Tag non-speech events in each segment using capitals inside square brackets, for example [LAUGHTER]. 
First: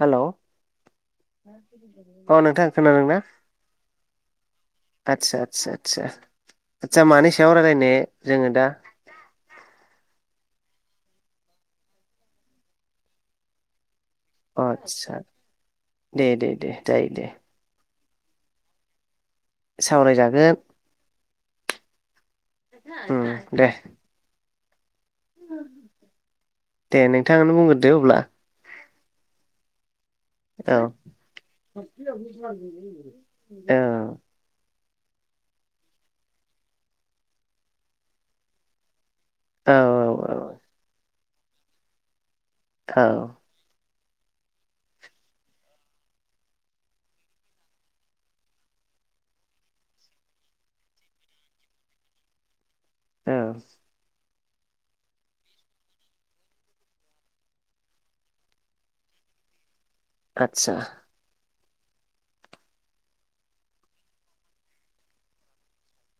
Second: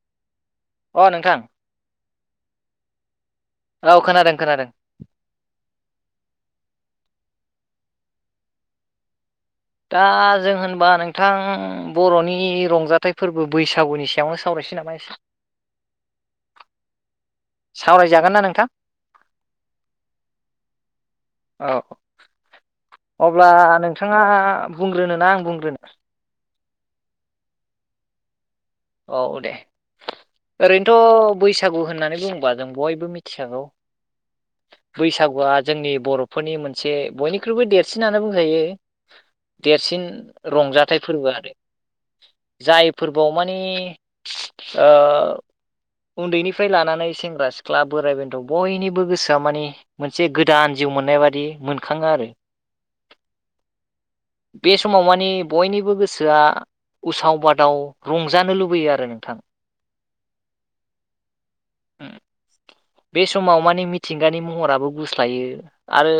हेल'! अ नोंथां। अ नोंथां खोनादोंना? औ खोनादों खोनादों आदसा आदसा आदसा। आदसा मानि सायाव रायलायनो जोङो दा। दा जों होनबा नोंथां बर'नि रंजाथाइ फोर्बो बैसागुनि सि आतसा दे दे दे जायो दे। सावरायजागोन ना नोंथां? सावरायजागोन। औ उम अब्ला दे नोंथाङा बुंग्रोनोना आं बुंग्रोनो? दे नोंथाङानो बुंगोर दो अब्ला औ दे। औ ओरैनोथ' बैसागु होननानै बुंङोबा जों बयबो मिथिखागौ औ बैसागुआ जोंनि बर'फोरनि मोनसे बयनिख्रुइबो देरसिनानो बुंजायो औ देरसिन रंजाथाइ फोर्बोआ जाय औ फोर्बोआव माने ओ उन्दैनिफ्राय लानानै सेंग्रा सिख्ला बोराइ बेन्थ' बयनिबो गोसोआ माने मोनसे गोदान जि जिउ मोननाय बादि मोनखाङो आरो। औ। बे समाव माने बयनिबो गोसोआ उसाव बादाव रंजानो लुबैयो आरो नोंथां। आतसा। बे समाव माने मिथिंगानि महराबो गुस्लायो। आरो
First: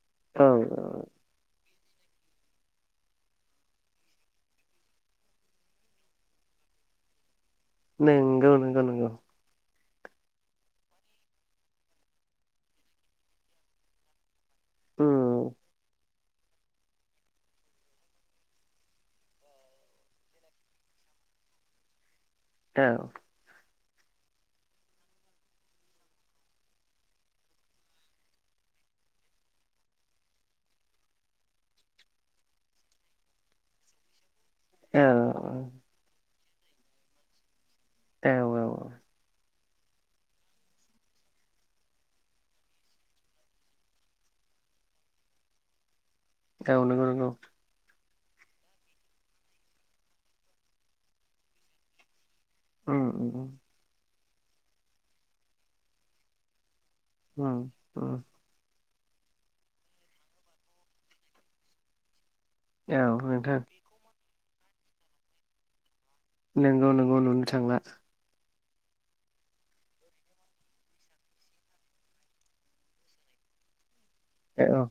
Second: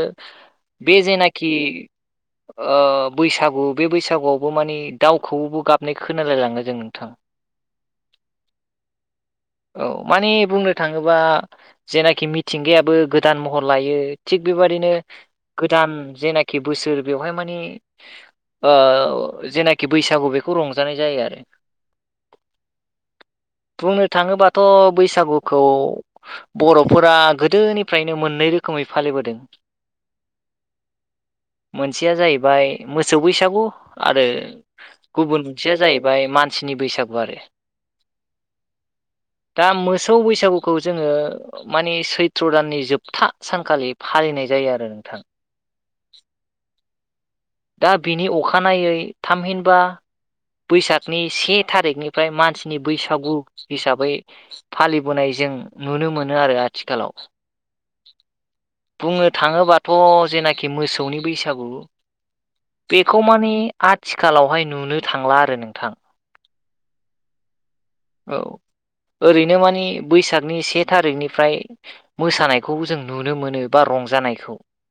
औ बे औ जेनाखि ओ बैसागु बे बैसागुआवबो माने दाउखौबो गाबनाय खोनालायलाङो। जों नोंथां। नोंगौ नोंगौ नोंगौ। औ माने बुंनो थाङोबा जेनाखि मिथिंगायाबो गोदान महर लायो थिग बेबादिनो उम गोदान जेनाखि बोसोर बेवहाय माने ओ जेनाखि बैसागु बेखौ रंजानाय जायो आरो। औ बुंनो थाङोबाथ' बैसागुखौ बर'फोरा गोदोनिफ्रायनो मोन्नै रो खोमै फालिबोदों। [UNINTELLIGIBLE] मोनसेया जाहैबाय मोसौ बैसागु आरो औ गुबुन मोनसेया जाहैबाय मानसिनि बैसागु आरो। औ औ। दा मोसौ बैसागुखौ जोङो माने सैथ्र' दाननि जोबथा सानखालि फालिनाय जायो आरो नोंथां। औ नंगौ नंगौ। दा बिनि अखानायै थामहिनबा बैसागनि से थारिखनि फ्राय मानसिनि उम बैसागु उम हिसाबै फालिबोनाय जों नुनो मोनो आरो आ उम उम। बुंनो थाङोबाथ' जेनाखि मोसौनि बैसागु औ बेखौ माने नोंथां आथिखालावहाय नुनो थांला आरो नोंथां। नोंगौ नोंगौ नुनो थांला। औ। ओरैनो मानि बैसागनि से थारिखनिफ्राय मोसानायखौ जों नुनो मोनो बा रं जानायखौ औ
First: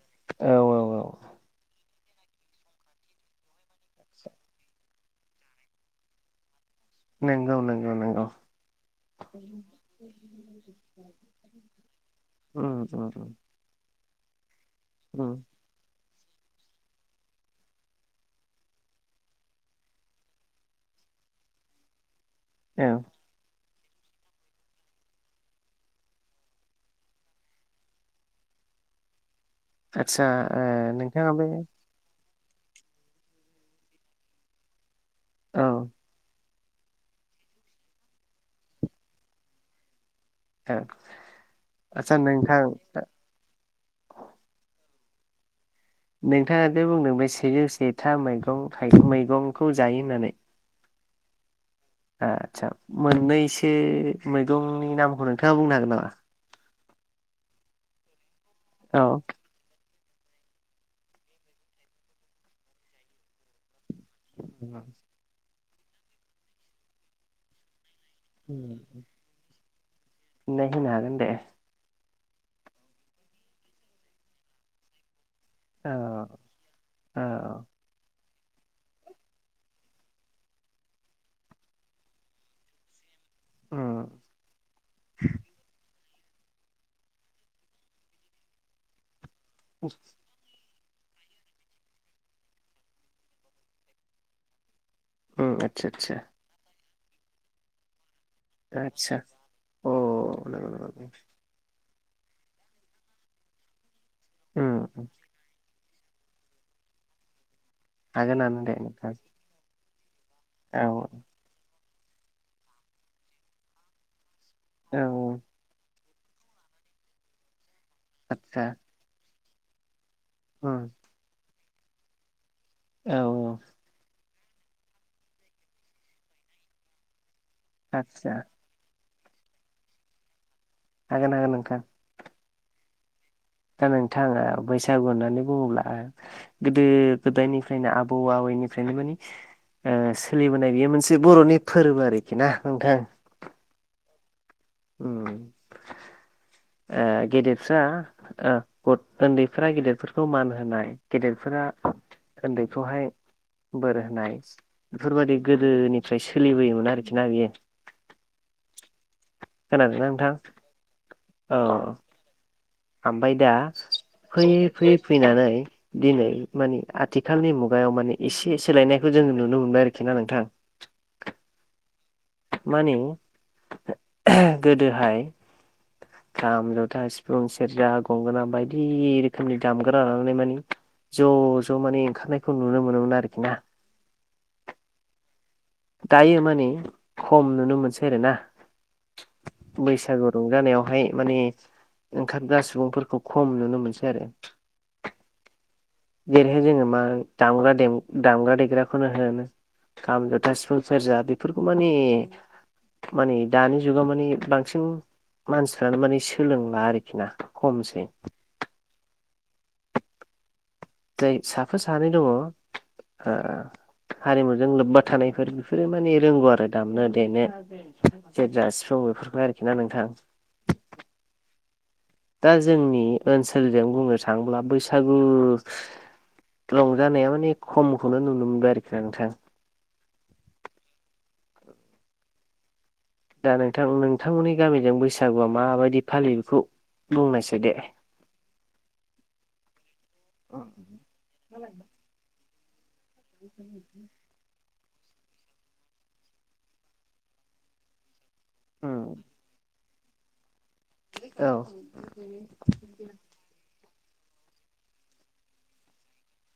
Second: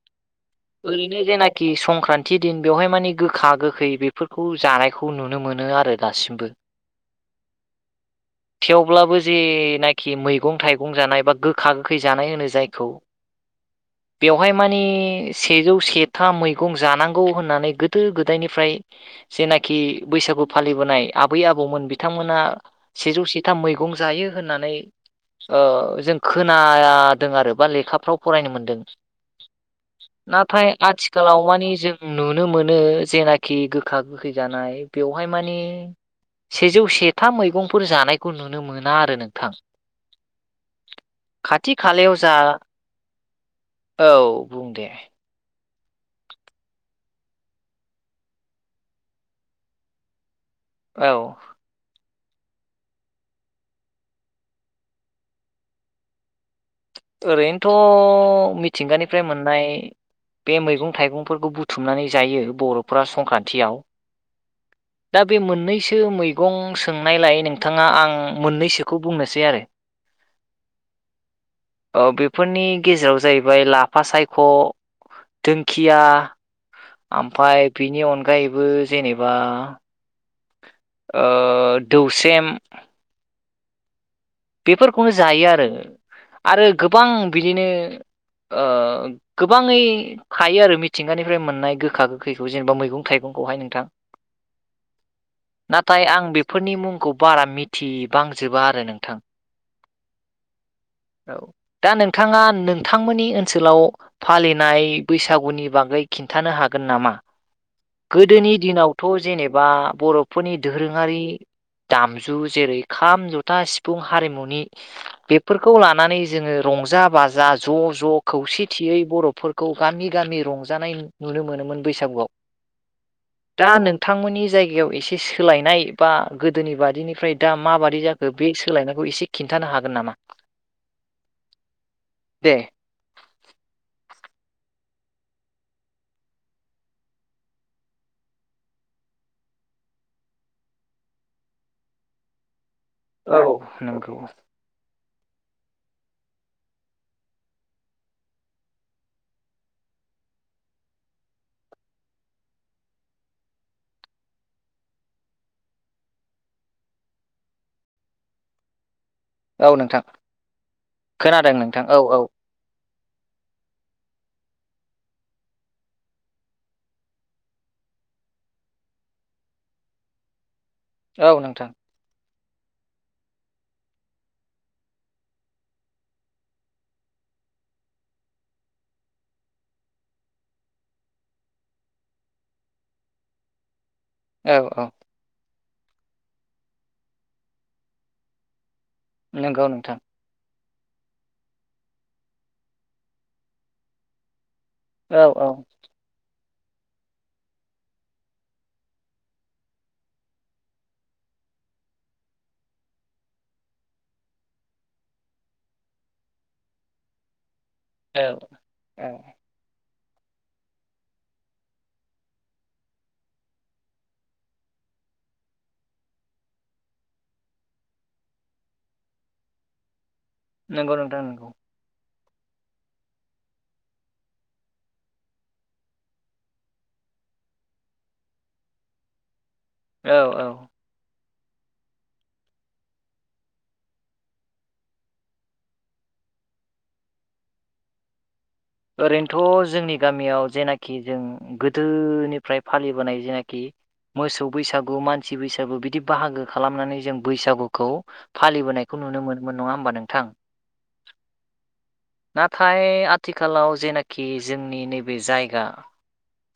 औ औ औ ओैरैनो जेनाखि सं ति दिन बेवहाय मानि गोखा गोखै बेफोरखौ जानायखौ नुनो मोनो आरो दासिमबो। नोंगौ नोंगौ नोंगौ। थेवब्लाबो जे नाखि मैगं थाइगं जानाय बा गोखा गोखै जानाय होनो उम जायखौ [INAUDIBLE] बेवहाय माने उम सेजौ सेथा मैगं जानां गौ होननानै गोदो गोदायनिफ्राय जेनाखि बैसागु फालिबोनाय आबै आबौमोन बिथांमोन ना औ सेजौ सेथा मैगं जायो होननानै ओ जों खोनादों आरो बा लेखाफ्राव फरायनो मोनदों। आदसा ओ नाथाय नोंथाङा बे आथिखालाव मानि जों नुनो मोनो जेनाखि गोखा गोखै जानाय बेवहाय माने औ सेजौ सेथा मैगंफोर जानायखौ नुनो मोना आरो नोंथां। औ खाथि आदसा खालायाव जा नोंथां औ बुं दे नोंथाङा जे बुंदों बे सेजौ सेथा मैगं थाइ मैगंखौ जायो होन्नानै औ। ओ आदसा मोन्नैसो मैगंनि नामखौ नोंथाङा बुंनो हागोन नामा? ओरैनोथ' औ मिथिंगानिफ्राय मोननाय बे मैगं थाइगंफोरखौ बुथुमनानै जायो बर'फोरा संक्रान्तियाव। दा बे मोन्नैसो मैगं सोंनायलाय नोंथाङा आं मोन्नैसोखौ बुंनोसै आरो। नै होननो हागोन दे। ओ बेफोरनि गेजेराव जाहैबाय लाफा सायख', औ दोंखिया औ ओमफाय बिनि अनगायैबो जेनेबा ओह दौस्रेम उम। बेफोरखौनो जायो आरो। आरो गोबां बिदिनो ओ गोबाङै थायो आरो मि थिंगानिफ्राय मोननाय गोखा गोखैखौ जेनेबा मैगं थाइगंखौहाय नोंथां। उम आतसा नाथाय आतसा आं बेफोरनि मुंखौ बारा मिथिबांजोबा आरो नोंथां। अह औ [UNINTELLIGIBLE] दा नोंथाङा नोंथांमोननि ओनसोलाव उम फालिनाय बैसागुनि बागै खिन्थानो हागोन नामा गोदोनि हागोनानो दे दिनावथ' नोंथां जेनेबा बर' फोरनि औ दोरोङारि दामजु जेरै खाम, जथा, सिफुं हारिमुनि औ बेफोरखौ लानानै जोङो रंजा बाजा ज' ज' आतसा खौसेथियै बर'फोरखौ गामि गामि उम रंजानाय नुनो मोनोमोन। बैसागुयाव। औ औ दा नोंथां‌ मोननि जायगायाव एसे सोलायनाय बा गोदोनि बादिनिफ्राय दा मा बायदि आदसा जाखो बे सो खौ एसे खिन्थानो हागोन नामा? हागोन नागोन नोंथां। दे। दा नोंथांङा बैसागु होननानै बुङोब्ला गोदो गोदायनिफ्रायनो आबौ आबै बेनिफ्रायनो माने ओ सोलिबोनाय बेयो मोनसे बरनि फोरबो आरोखि ना। नोंथां औ नंगौ। उम। ओ गेदेरफ्रा ओ उन्दैफ्रा गेदेरफोरखौ मान होनाय गेदेरफोरा उन्दैखौहाय बोर होनाय बेफोरबायदि गोदोनिफ्राय सोलिबोयोमोन आरोखि ना बियो। [INAUDIBLE] खोनादों ना नोंथां खोनादों अ नोंथां औ औ ओमफ्राय दा फैयै फैयै फैनानै दिनै माने आथिखालनि मुगायाव माने एसे सोलायनायखौ जोङो नुनो मोनबाय आरोखि ना नोंथां। औ नोंथां। माने गोदोहाय खाम, जथा, सिफुं, सेरजा, गंगोना बायदि रोखोमनि दामगोना लानानै माने ज ज माने ओंखारनायखौ नुनो मोनोमोन आरोखि ना। औ औ। दायो माने खम नुनो मोनसै आरोना। नंगौ नोंथां बैसागु रंजानायाव बेहाय माने ओंखारग्रा सुबुंफोरखौ खम नुनो मोनसै आरो औ औ। जेरैहाय जोङो मा दामग्रा दामग्रा देग्राखौनो होनो। खामजथा सिफुं सेरजा बेफोरखौ माने माने दानि जुगाव माने बांसिन मानसिफ्रानो माने सोलोंला आरोखि ना। खमसै। ओं। जाय साफा सानै दंङ ओ हारिमुजों लोब्बा थानायफोर बेफोरो माने रोंगौ आरो दामनो देनो। जेजास्र' बेफोरखौ आरोखि ना नोंथां? नंगौ नोंथां नंगौ। दा जोंनि ओनसोलजों बुंनो थांङोब्ला बैसागु रंजानायावनि खमखौनो नुनो मोनबाय आरोखि नोंथां। औ औ। दा नोंथां नोंथांमोननि गामिजों बैसागुआ माबायदि फालियो बेखौ बुंलनायसै दे? ओरैनोथ जोंनि गामियाव जेनाखि जों गोदोनिफ्राय फालि फालिबोनाय जेनेखि मोसौ बैसागु मानसि बैसागु बिदि बाहागो खालामनानै जों बैसागुखौ फालिबोनायखौ नुनो मोनो मोन नङा होमबा नोंथां? औ। जेनेखि जोंनि नैबे जायगा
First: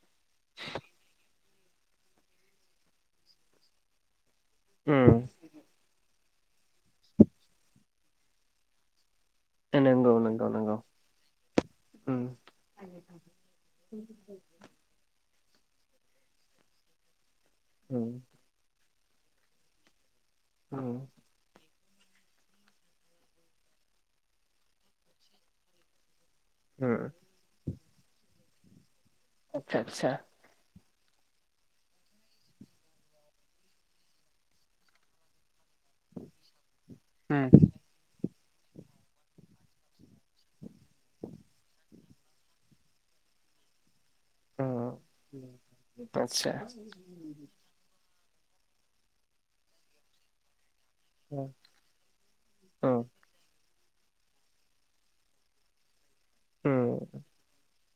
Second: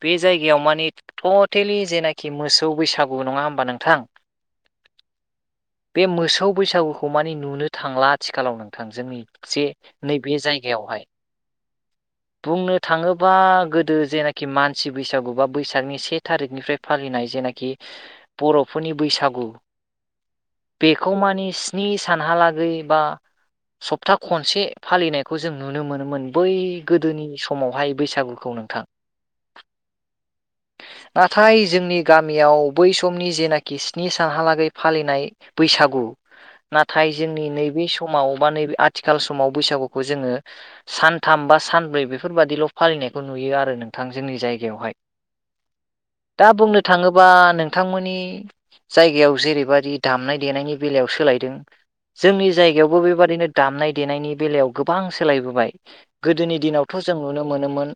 बे जायगायाव माने एथ [UNINTELLIGIBLE] जेनाखि मोसौ बैसागु नङा होमबा नोंथां? उम। बे मोसौ बैसागुखौ माने नुनो थांला आथिखालाव नोंथां जोंनि जे नंगौ नैबे नंगौ नंगौ जायगायावहाय। उम बुंनो थाङोबा गोदो जेनाखि मानसि बैसागु बैसागु बा बैसागनि से थारिखनिफ्राय फालिनाय जेनेखि उम बर'निफोरनि बैसागु उम बेखौ माने स्नि सानहालागै बा सप्ता खनसे फालिनायखौ जों नुनो मोनोमोन बै उम गोदोनि समावहाय बैसागुखौ नोंथां। आतसा आतसा। नाथाय जोंनि गामियाव बै समनि जेनाखि स्नि सानहालागै फालिनाय बैसागु नाथाय जोंनि उम नैबे समाव बा नैबे आथिखाल समाव बैसागुखौ जोङो सान थाम बा सानब्रै बेफोरबादिल' फालिनायखौ नुयो आरो नों थां जोंनि जायगायावहाय उम दा आतसा बुंनो थाङोबा नोंथांमोननि जायगायाव जेरैबायदि दामनाय देनायनि बेलायाव उम सोलायदों जोंनि जायगायावबो उम बेबायदिनो दामनाय देनायनि बेलायाव गोबां सोलायबोबाय गोदोनि दिनावथ' उम जों नुनो मोनोमोन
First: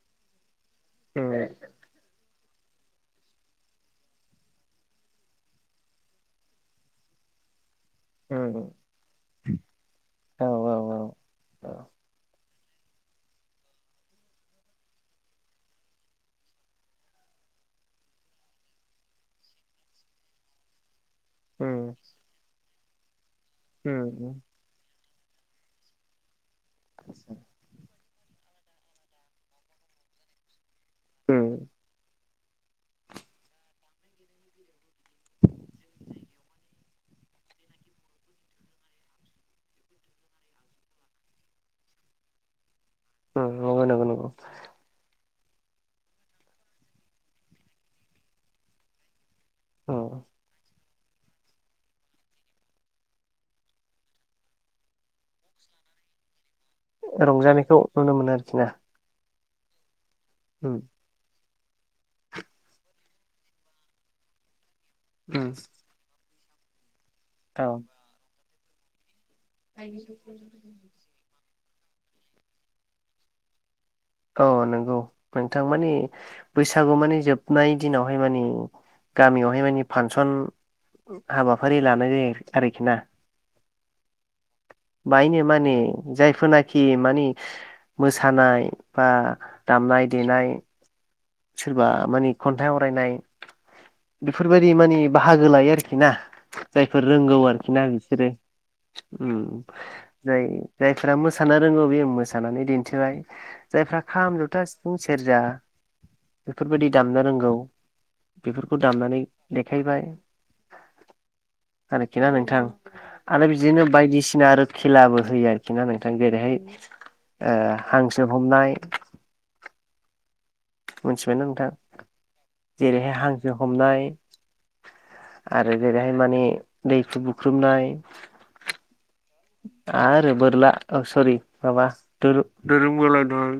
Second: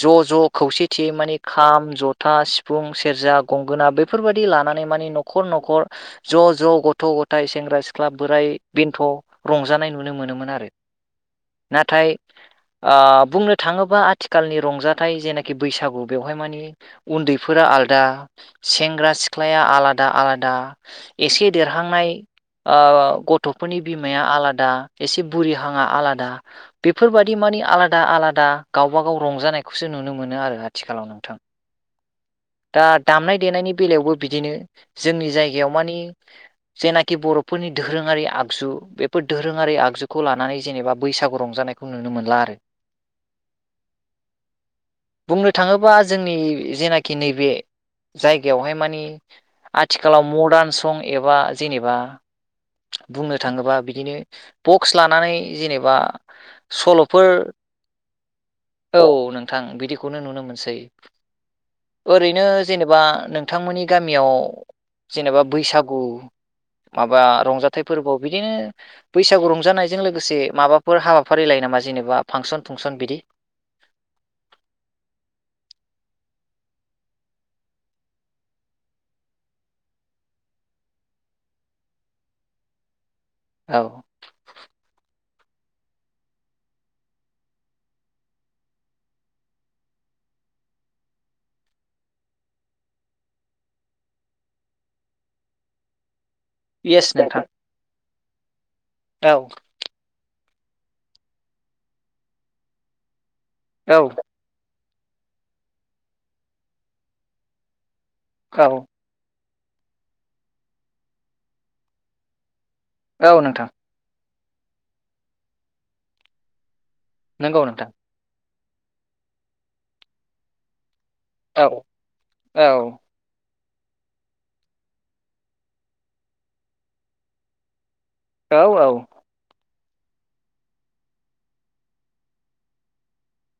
ज' ज' खौसेथियै माने खाम जथ - जथा सिफुं सेरजा गंगोना बेफोरबायदि लानानै माने न'खर न'खर ज' ज' गथ' गथा गथाय सेंग्रा सि सिख्ला बोराय उम बेन्थ' रंजानाय नुनो औ मोनोमोन आरो औ औ नाथाय ओ बुंनो थाङोब्ला आथिखालनि रंजाथाइ जेनाखि बैसागु बेवहाय मानि उन्दैफोरा आलदा सेंग्रा सिख्लाया आलादा आलादा एसे उम देरहांनाय गथ'फोरनि उम बिमाया उम आलादा एसे बुरि हाङा आलादा बेफोरबायदि माने आलादा आलादा गावबाागाव रंजानायखौसो नुनो मोनो आरो आथिखालाव नोंथां। उम दा दामनाय देनायनि बेलायावबो बिदिनो जोंनि जायगायाव माने जेनाखि बर'फोरनि दोरोङारि आगजु बेफोर दोरोङारि आगजुखौ लानानै जेनेबा बैसागु रंजानाय खौ नुनो मोनला आरो ‌ उम नंगौ नंगौ नंगौ। बुंनो थाङोबा जोंनि जेनाखि नैबे जायगायावहाय माने उम आथिखालाव मडार्न सं एबा जेनेबा बुंनो थाङोबा बिदिनो बक्स लानानै जेनेबा सल'फोर नायखौ नुनो मोनो आरोखि ना। औ नोंथां बिदिखौनो नुनो मोनसै। उम ओरैनो जेनेबा नोंथांमोननि गामियाव उम जेनेबा बैसागु माबा औ रंजाथाइ फोरबोआव बिदिनो बैसागु रंजानायजों लोगोसे माबाफोर हाबाफारि लायो नामा जेनेबा फांसन फुंसन बिदि? औ नंगौ नोंथां मानि बैसागु माने जोबनाय दिनावहाय माने गामियावहाय माने फांसन हाबाफारि लानाय जायो आरोखि ना। औ। नो माने जायफोरनाखि माने मोसानाय बा दामनाय दे नाय सोरबा मानि खन्थाइ आवरायनाय बेफोरबायदि माने बाहागो लायो आरोखि ना। जायफोर येस रोंगौ नोंथां आरोखि ना बिसोरो औ उम जाय जायफोरा मोसानो रोंगौ बेयो मोसानानै दिन्थिबाय औ जायफ्रा खाम जथा सिफुं सेरजा बेफोरबायदि दामनो रोंगौ औ बेफोरखौ दामनानै देखायबाय आरोखि ना नोंथां औ आरो नोंथां बिदिनो बायदिसिना सिना आरो खेलाबो होयो आरोखि ना नोंथां जेरैहाय नंगौ नोंथां हांसो हमनाय मिथिबायना औ नोंथां औ जेरैहाय हां सो हमनाय आरो जेरैहाय माने दैहु बुख्रुबनाय औ औ आरो बोरला सरि माबा दु-दुरुं बोलायनाय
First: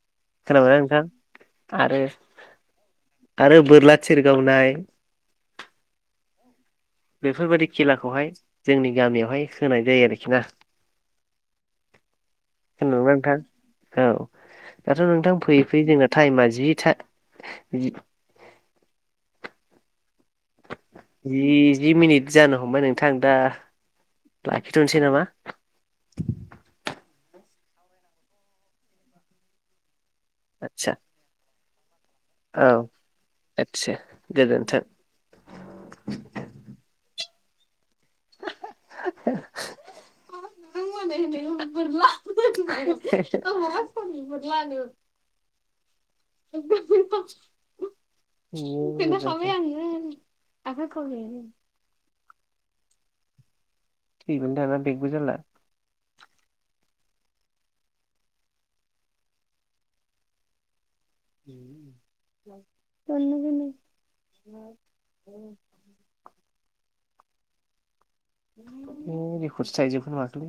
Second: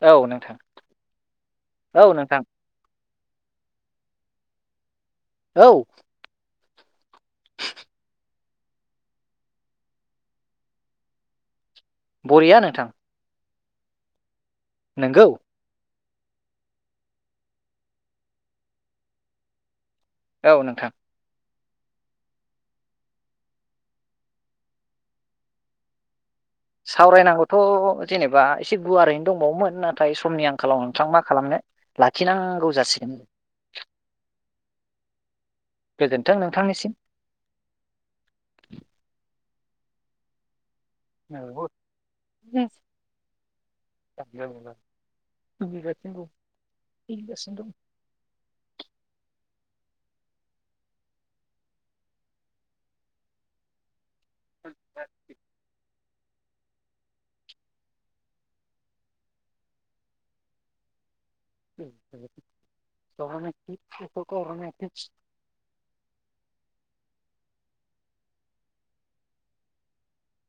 औ नोंथां खोनाबायना नोंथां आरो औ नोंथां आरो बोरला थिर गावनाय औ बेफोरबायदि खेलाखौहाय जोंनि गामियावहाय होनाय जायो आरोखि ना [UNINTELLIGIBLE] नोंथां औ दाथ' नोंगौ नोंथां फैयै फैयै जोंना थाइमा जि था औ नोंथां जि जि मिनिट जानो हमबाय नोंथां दा। लाखिथ'निसै नामा। सावरायनांगौथ' जेनेबा एसे गुवारैनो दंबावोमोन नाथ थाय समनि आंखालाव आदसा नोंथां मा खालामनो। लाखिनांगौ औ जासिगोन आदसा गोजोन्थों। गोजोन्थों नोंथांनिसिम। [UNINTELLIGIBLE] [UNINTELLIGIBLE] बि [UNINTELLIGIBLE] बेनो खाबाय आं [UNINTELLIGIBLE] थैमोन दाना बेगबो जाला। [UNINTELLIGIBLE] [INAUDIBLE] एै [UNINTELLIGIBLE] माखोलै